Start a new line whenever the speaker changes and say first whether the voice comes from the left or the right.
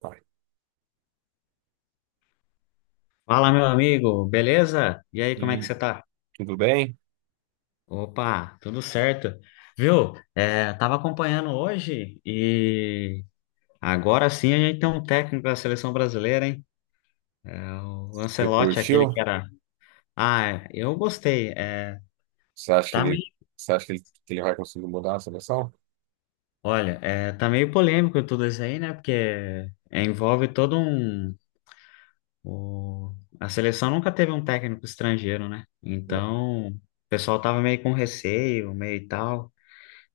right: Tá.
left: Fala, meu amigo, beleza? E aí,
right: E
left: como é que
right: aí,
left: você tá?
right: tudo bem?
left: Opa, tudo certo. Viu? É, tava acompanhando hoje e agora sim a gente tem um técnico da seleção brasileira, hein? É, o
right: Você
left: Ancelotti, aquele que
right: curtiu?
left: era. Ah, é, eu gostei. É,
right: Você acha que
left: tá meio.
right: ele, você acha que ele vai conseguir mudar a seleção?
left: Olha, é, tá meio polêmico tudo isso aí, né? Porque é, envolve todo um. o- A seleção nunca teve um técnico estrangeiro, né?
right: É.
left: Então, o pessoal tava meio com receio, meio e tal.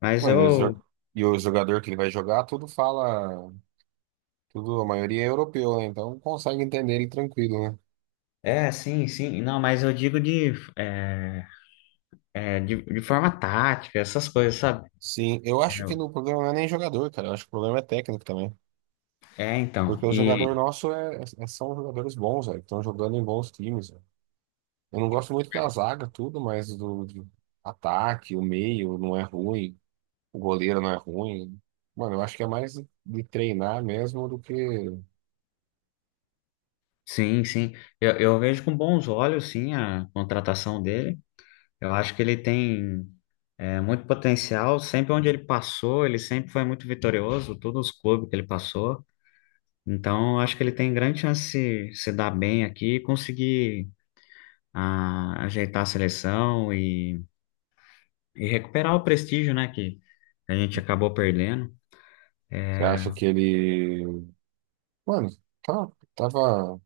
left: Mas
right: Mano, e, os
left: eu.
right: jo- e o jogador que ele vai jogar, tudo fala, tudo, a maioria é europeu, né? Então consegue entender ele tranquilo, né?
left: É, sim, sim. Não, mas eu digo de, é, é, de forma tática, essas coisas, sabe?
right: Sim, eu acho que no problema não é nem jogador, cara. Eu acho que o problema é técnico também.
left: É, então.
right: Porque o jogador
left: E
right: nosso são jogadores bons, velho, que estão jogando em bons times, velho. Eu não gosto muito da zaga, tudo, mas do ataque, o meio não é ruim. O goleiro não é ruim. Mano, eu acho que é mais de treinar mesmo do que
left: sim, sim. Eu vejo com bons olhos, sim, a contratação dele. Eu acho que ele tem muito potencial. Sempre onde ele passou, ele sempre foi muito vitorioso, todos os clubes que ele passou. Então, eu acho que ele tem grande chance de se dar bem aqui e conseguir ajeitar a seleção e, recuperar o prestígio, né, que a gente acabou perdendo.
right: você acha que ele. Mano, tá, tava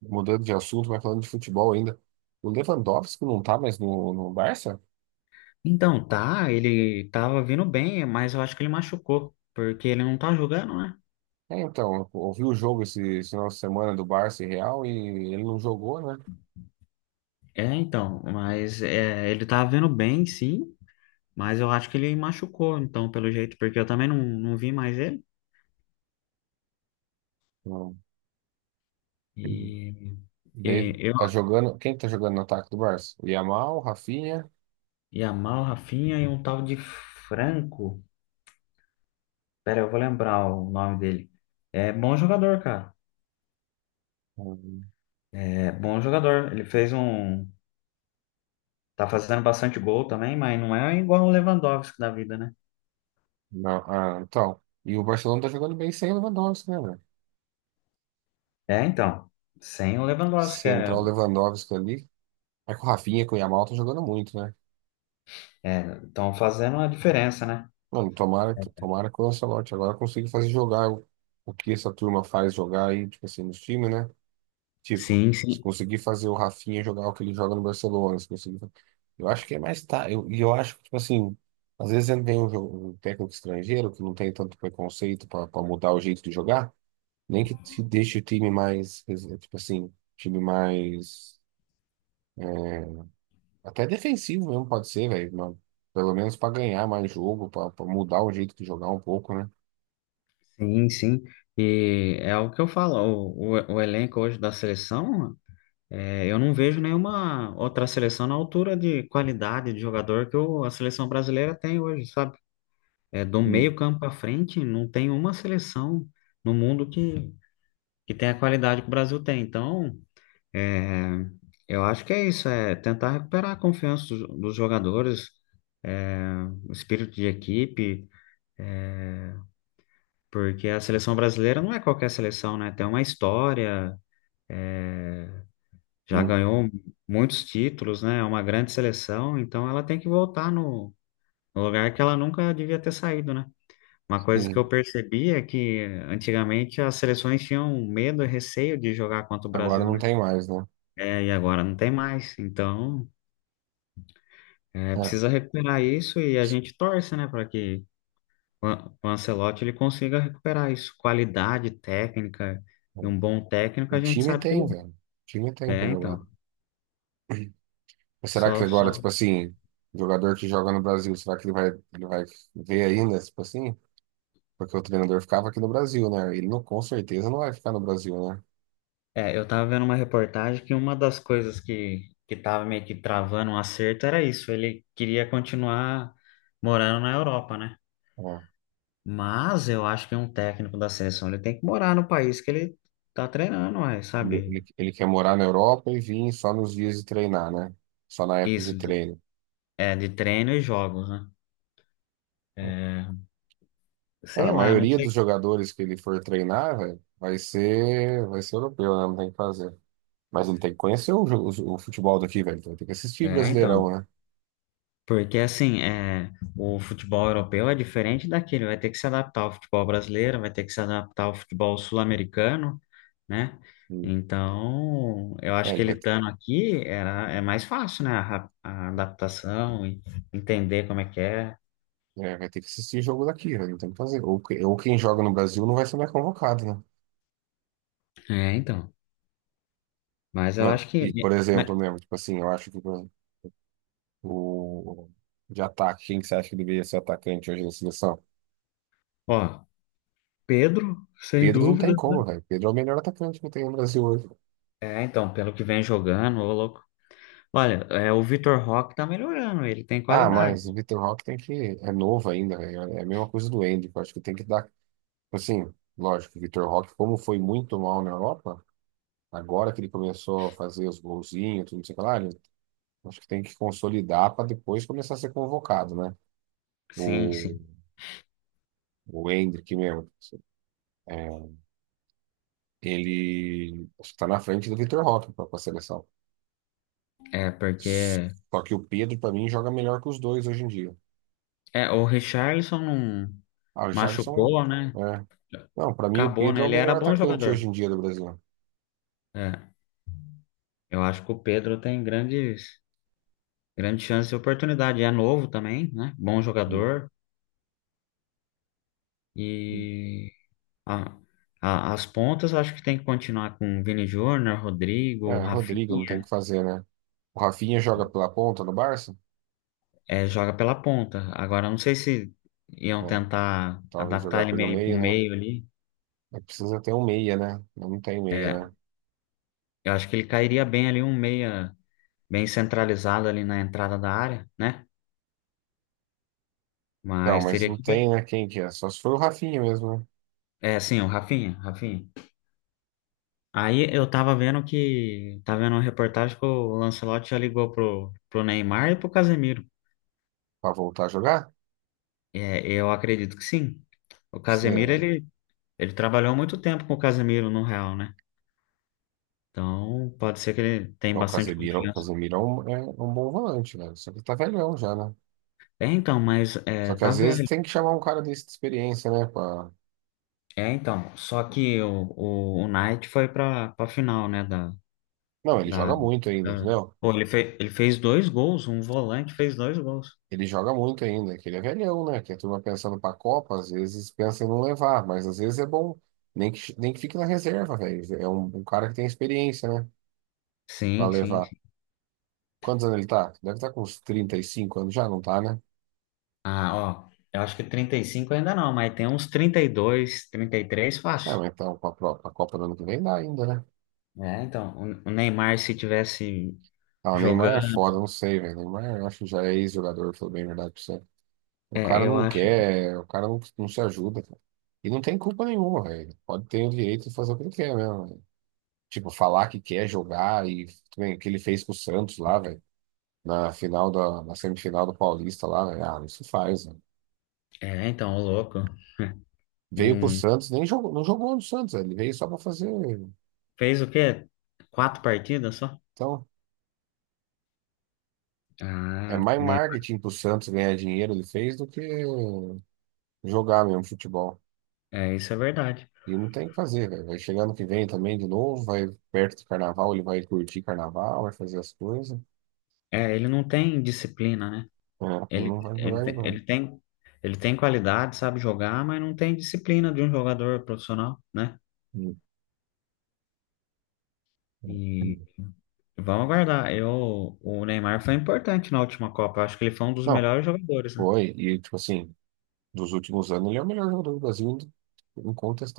right: mudando de assunto, mas falando de futebol ainda. O Lewandowski não tá mais no Barça?
left: Então, tá, ele tava vindo bem, mas eu acho que ele machucou, porque ele não tá jogando, né?
right: É, então, eu ouvi o jogo esse final de semana do Barça e Real e ele não jogou, né?
left: É, então, mas é, ele tava vindo bem, sim, mas eu acho que ele machucou, então, pelo jeito, porque eu também não vi mais ele.
right: Não.
left: E, e
right: Daí
left: eu,
right: tá jogando. Quem tá jogando no ataque do Barça? O Yamal, o Rafinha.
left: Yamal, Rafinha e um tal de Franco, pera, eu vou lembrar o nome dele. É bom jogador, cara,
right: Hum.
left: é bom jogador. Ele fez um, tá fazendo bastante gol também, mas não é igual o Lewandowski da vida, né?
right: Não, ah, então. E o Barcelona tá jogando bem sem o Lewandowski, né?
left: É, então, sem o Lewandowski,
right: Se entrar o Lewandowski ali. É que o Rafinha com o Yamal tá jogando muito, né?
left: estão fazendo a diferença, né?
right: Mano, tomara que o Ancelotti agora consiga fazer jogar o que essa turma faz jogar aí, tipo assim, nos times, né? Tipo,
left: Sim,
right: se
left: sim,
right: conseguir fazer o Rafinha jogar o que ele joga no Barcelona, se conseguir. Fa- Eu acho que é mais tá. Eu acho que, tipo assim, às vezes vem um técnico estrangeiro que não tem tanto preconceito pra mudar o jeito de jogar, nem que te deixe o time mais, tipo assim, time mais. é, Até defensivo mesmo pode ser, velho, mas pelo menos pra ganhar mais jogo, pra mudar o jeito de jogar um pouco, né?
left: sim, sim. E é o que eu falo, o elenco hoje da seleção, é, eu não vejo nenhuma outra seleção na altura de qualidade de jogador que a seleção brasileira tem hoje, sabe? É, do
right: Hum,
left: meio campo para frente, não tem uma seleção no mundo que, tem a qualidade que o Brasil tem. Então, é, eu acho que é isso, é tentar recuperar a confiança dos jogadores, é, o espírito de equipe. Porque a seleção brasileira não é qualquer seleção, né? Tem uma história, já
right: hum,
left: ganhou muitos títulos, né? É uma grande seleção, então ela tem que voltar no no lugar que ela nunca devia ter saído, né? Uma coisa que eu
right: sim.
left: percebi é que antigamente as seleções tinham medo e receio de jogar contra o
right: Agora
left: Brasil,
right: não
left: né?
right: tem mais, né?
left: É, e agora não tem mais. Então, é,
right: É.
left: precisa recuperar isso e a gente torce, né, para que o Ancelotti ele consiga recuperar isso. Qualidade técnica e
right: É.
left: um bom técnico, a
right: E
left: gente
right: time
left: sabe que ele
right: tem, velho. Time tem pra
left: é,
right: jogar.
left: então.
right: Mas será que
left: Só,
right: agora,
left: só.
right: tipo assim, o jogador que joga no Brasil, será que ele vai ver ainda, tipo assim? Porque o treinador ficava aqui no Brasil, né? Ele não, com certeza não vai ficar no Brasil, né?
left: É, eu tava vendo uma reportagem que uma das coisas que, tava meio que travando um acerto era isso. Ele queria continuar morando na Europa, né?
right: É.
left: Mas eu acho que um técnico da seleção ele tem que morar no país que ele tá treinando, ué,
right: Ele,
left: sabe?
right: ele, ele quer morar na Europa e vir só nos dias de treinar, né? Só na época de
left: Isso, de.
right: treino.
left: É, de treino e jogos, né? É,
right: Ah,
left: sei
right: a
left: lá, não
right: maioria
left: sei.
right: dos jogadores que ele for treinar, velho, vai ser europeu, né? Não tem o que fazer. Mas ele tem que conhecer o, jo- o futebol daqui, velho. Então, ele tem que assistir
left: É,
right: Brasileirão,
left: então.
right: né?
left: Porque assim, é, o futebol europeu é diferente daquele, vai ter que se adaptar ao futebol brasileiro, vai ter que se adaptar ao futebol sul-americano. Né?
right: Hum.
left: Então, eu acho
right: É,
left: que
right: ele
left: ele
right: vai, ter-
left: estando aqui era, é mais fácil, né? A, a adaptação e entender como é que é.
right: é, vai ter que assistir jogo daqui, velho. Não tem o que fazer. Ou quem joga no Brasil não vai ser mais convocado, né?
left: É, então. Mas eu
right: Mano,
left: acho
right: e, por
left: que,
right: exemplo,
left: mas,
right: mesmo, tipo assim, eu acho que o- de ataque, quem que você acha que deveria ser atacante hoje na seleção?
left: ó, Pedro, sem
right: Pedro não
left: dúvida,
right: tem
left: né?
right: como, velho. Pedro é o melhor atacante que tem no Brasil hoje.
left: É, então, pelo que vem jogando, ô louco. Olha, é, o Vitor Roque tá melhorando, ele tem
right: Ah,
left: qualidade.
right: mas o Vitor Roque tem que. É novo ainda, velho. É a mesma coisa do Endrick. Eu acho que tem que dar. Assim, lógico, o Vitor Roque, como foi muito mal na Europa, agora que ele começou a fazer os golzinhos, tudo não sei o que lá, acho que tem que consolidar para depois começar a ser convocado, né?
left: Sim,
right: O,
left: sim.
right: o Endrick mesmo. É, ele está na frente do Vitor Roque para a seleção.
left: É, porque
right: Só que o Pedro, para mim, joga melhor que os dois hoje em dia.
left: é, o Richarlison não
right: Ah, o Richarlison.
left: machucou, né?
right: É. Não, para mim, o
left: Acabou,
right: Pedro
left: né?
right: é o
left: Ele era
right: melhor
left: bom
right: atacante hoje
left: jogador.
right: em dia do Brasil.
left: É, eu acho que o Pedro tem grandes. Grande chance e oportunidade. É novo também, né? Bom jogador. E a- as pontas, eu acho que tem que continuar com Vini Júnior, Rodrigo,
right: É, Rodrigo, não tem o
left: Rafinha.
right: que fazer, né? O Rafinha joga pela ponta no Barça?
left: É, joga pela ponta. Agora, eu não sei se iam
right: Bom,
left: tentar
right: talvez
left: adaptar
right: jogar
left: ele
right: pelo
left: meio pro
right: meio, né?
left: meio ali.
right: Mas precisa ter um meia, né? Não tem meia,
left: É,
right: né?
left: eu acho que ele cairia bem ali, um meia bem centralizado ali na entrada da área, né?
right: Então,
left: Mas
right: mas
left: teria
right: não
left: que ver.
right: tem, né? Quem que é? Só se for o Rafinha mesmo, né?
left: É, sim, o Rafinha, Rafinha. Aí eu tava vendo que. Tava vendo uma reportagem que o Lancelotti já ligou pro Neymar e pro Casemiro.
right: Pra voltar a jogar?
left: É, eu acredito que sim. O Casemiro,
right: Será?
left: ele trabalhou muito tempo com o Casemiro no Real, né? Então, pode ser que ele tenha
right: O
left: bastante
right: Casemiro, o
left: confiança.
right: Casemiro é um é um bom volante, né? Só que ele tá velhão já, né?
left: É, então, mas
right: Só
left: é,
right: que
left: tá
right: às vezes
left: velho.
right: tem que chamar um cara desse de experiência, né? Pra...
left: É, então, só que o Knight foi pra final, né? Da,
right: Não, ele
left: da,
right: joga muito ainda,
left: da.
right: entendeu?
left: Pô, ele fez dois gols, um volante fez dois gols.
right: Ele joga muito ainda, que ele é velhão, né? Que a turma pensando pra Copa, às vezes pensa em não levar, mas às vezes é bom. Nem que fique na reserva, velho. É um cara que tem experiência, né? Pra
left: Sim, sim.
right: levar. Quantos anos ele tá? Deve estar com uns 35 anos já, não tá, né?
left: Ah, ó, eu acho que 35 ainda não, mas tem uns 30 32 33
right: É,
left: fácil.
right: mas então, pra Copa do ano que vem dá ainda, né?
left: É, então, o Neymar se tivesse
right: Ah, o Neymar
left: jogando,
right: é foda, não sei, velho. O Neymar, eu acho que já é ex-jogador, falou bem a verdade pra você. O
left: é,
right: cara
left: eu
right: não
left: acho.
right: quer, o cara não se ajuda, cara. E não tem culpa nenhuma, velho. Pode ter o direito de fazer o que ele quer mesmo. Tipo, falar que quer jogar e também o que ele fez com o Santos lá, velho, na semifinal do Paulista lá, velho. Ah, isso faz, velho.
left: É, então, o louco.
right: Veio pro
left: Não
right: Santos, nem jogou, não jogou no Santos, velho. Ele veio só pra fazer.
left: fez o quê? Quatro partidas só?
right: Então, é
left: Ah, o
right: mais
left: Neymar,
right: marketing pro Santos ganhar dinheiro ele fez do que jogar mesmo futebol.
left: é, isso é verdade.
right: E não tem o que fazer, velho. Vai chegar ano que vem também de novo, vai perto do carnaval, ele vai curtir carnaval, vai fazer as coisas.
left: É, ele não tem disciplina, né?
right: É, e
left: Ele,
right: não vai
left: ele,
right: jogar de
left: tem- ele
right: novo.
left: tem, ele tem qualidade, sabe jogar, mas não tem disciplina de um jogador profissional, né?
right: Hum, hum,
left: E
right: hum.
left: Vamos aguardar. Eu, o Neymar foi importante na última Copa. Acho que ele foi um dos
right: Não,
left: melhores jogadores, né?
right: foi. E, tipo assim, dos últimos anos, ele é o melhor jogador do Brasil,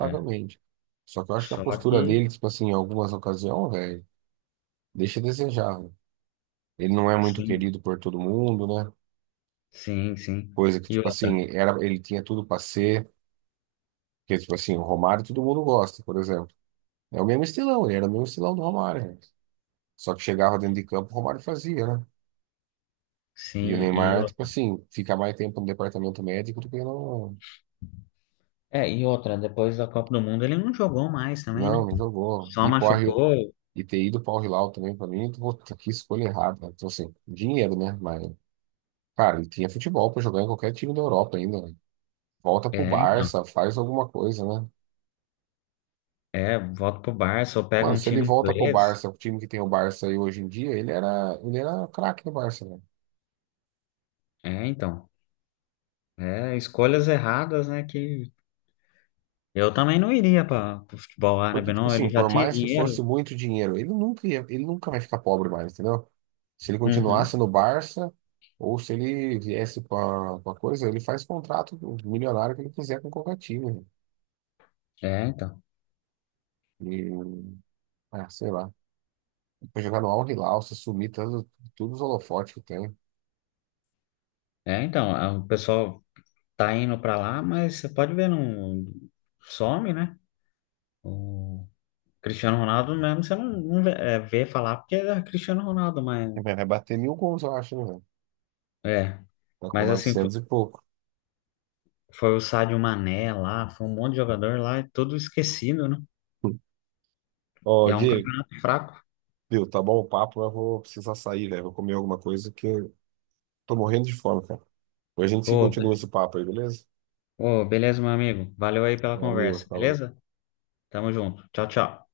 left: É.
right: Só que eu acho que a
left: Só
right: postura
left: que,
right: dele, tipo assim, em algumas ocasiões, velho, deixa a desejar, velho. Ele não é muito
left: sim,
right: querido por todo mundo, né?
left: sim, sim.
right: Coisa que,
left: E
right: tipo
left: outra,
right: assim, era, ele tinha tudo pra ser, que, tipo assim, o Romário todo mundo gosta, por exemplo. É o mesmo estilão, ele era o mesmo estilão do Romário, velho. Só que chegava dentro de campo, o Romário fazia, né? E o
left: sim, e
right: Neymar, tipo
left: outra.
right: assim, fica mais tempo no departamento médico do que no.
left: É, e outra, depois da Copa do Mundo ele não jogou mais também, né?
right: Não, não jogou.
left: Só
right: E, porra,
left: machucou.
right: e ter ido para o Hilal também, para mim, puta, que escolha errada, né? Então, assim, dinheiro, né? Mas, cara, ele tinha futebol para jogar em qualquer time da Europa ainda, né? Volta pro
left: É, então.
right: Barça, faz alguma coisa, né?
left: É, volta pro Barça ou pega
right: Mano,
left: um
right: se ele
left: time
right: volta pro
left: inglês.
right: Barça, o time que tem o Barça aí hoje em dia, ele era craque no Barça, né?
left: É, então. É, escolhas erradas, né? Que eu também não iria para o futebol
right: Porque,
left: árabe,
right: tipo
left: não.
right: assim,
left: Ele já
right: por
left: tinha
right: mais que
left: dinheiro.
right: fosse muito dinheiro, ele nunca vai ficar pobre mais, entendeu? Se ele
left: Uhum.
right: continuasse no Barça, ou se ele viesse para coisa, ele faz contrato milionário que ele quiser com qualquer time, né?
left: É, então.
right: E, ah, sei lá. Foi jogar no Al Hilal, se sumir, todos os holofotes que tem.
left: É, então, o pessoal tá indo pra lá, mas você pode ver, não some, né? O Cristiano Ronaldo mesmo, você não vê, vê falar porque é Cristiano Ronaldo, mas
right: Vai bater 1.000 gols, eu acho, né, velho?
left: é.
right: Tá com
left: Mas assim,
right: 900 e pouco.
left: foi o Sadio Mané lá, foi um monte de jogador lá, e tudo esquecido, né? E
right: Ó,
left: é um
right: Diego,
left: campeonato fraco.
right: viu, tá bom o papo, mas eu vou precisar sair, velho. Vou comer alguma coisa que eu tô morrendo de fome, cara. Depois a gente
left: Ô,
right: continua
left: be-
right: esse papo aí, beleza?
left: Beleza, meu amigo. Valeu aí pela
right: Valeu,
left: conversa,
right: falou.
left: beleza? Tamo junto. Tchau, tchau.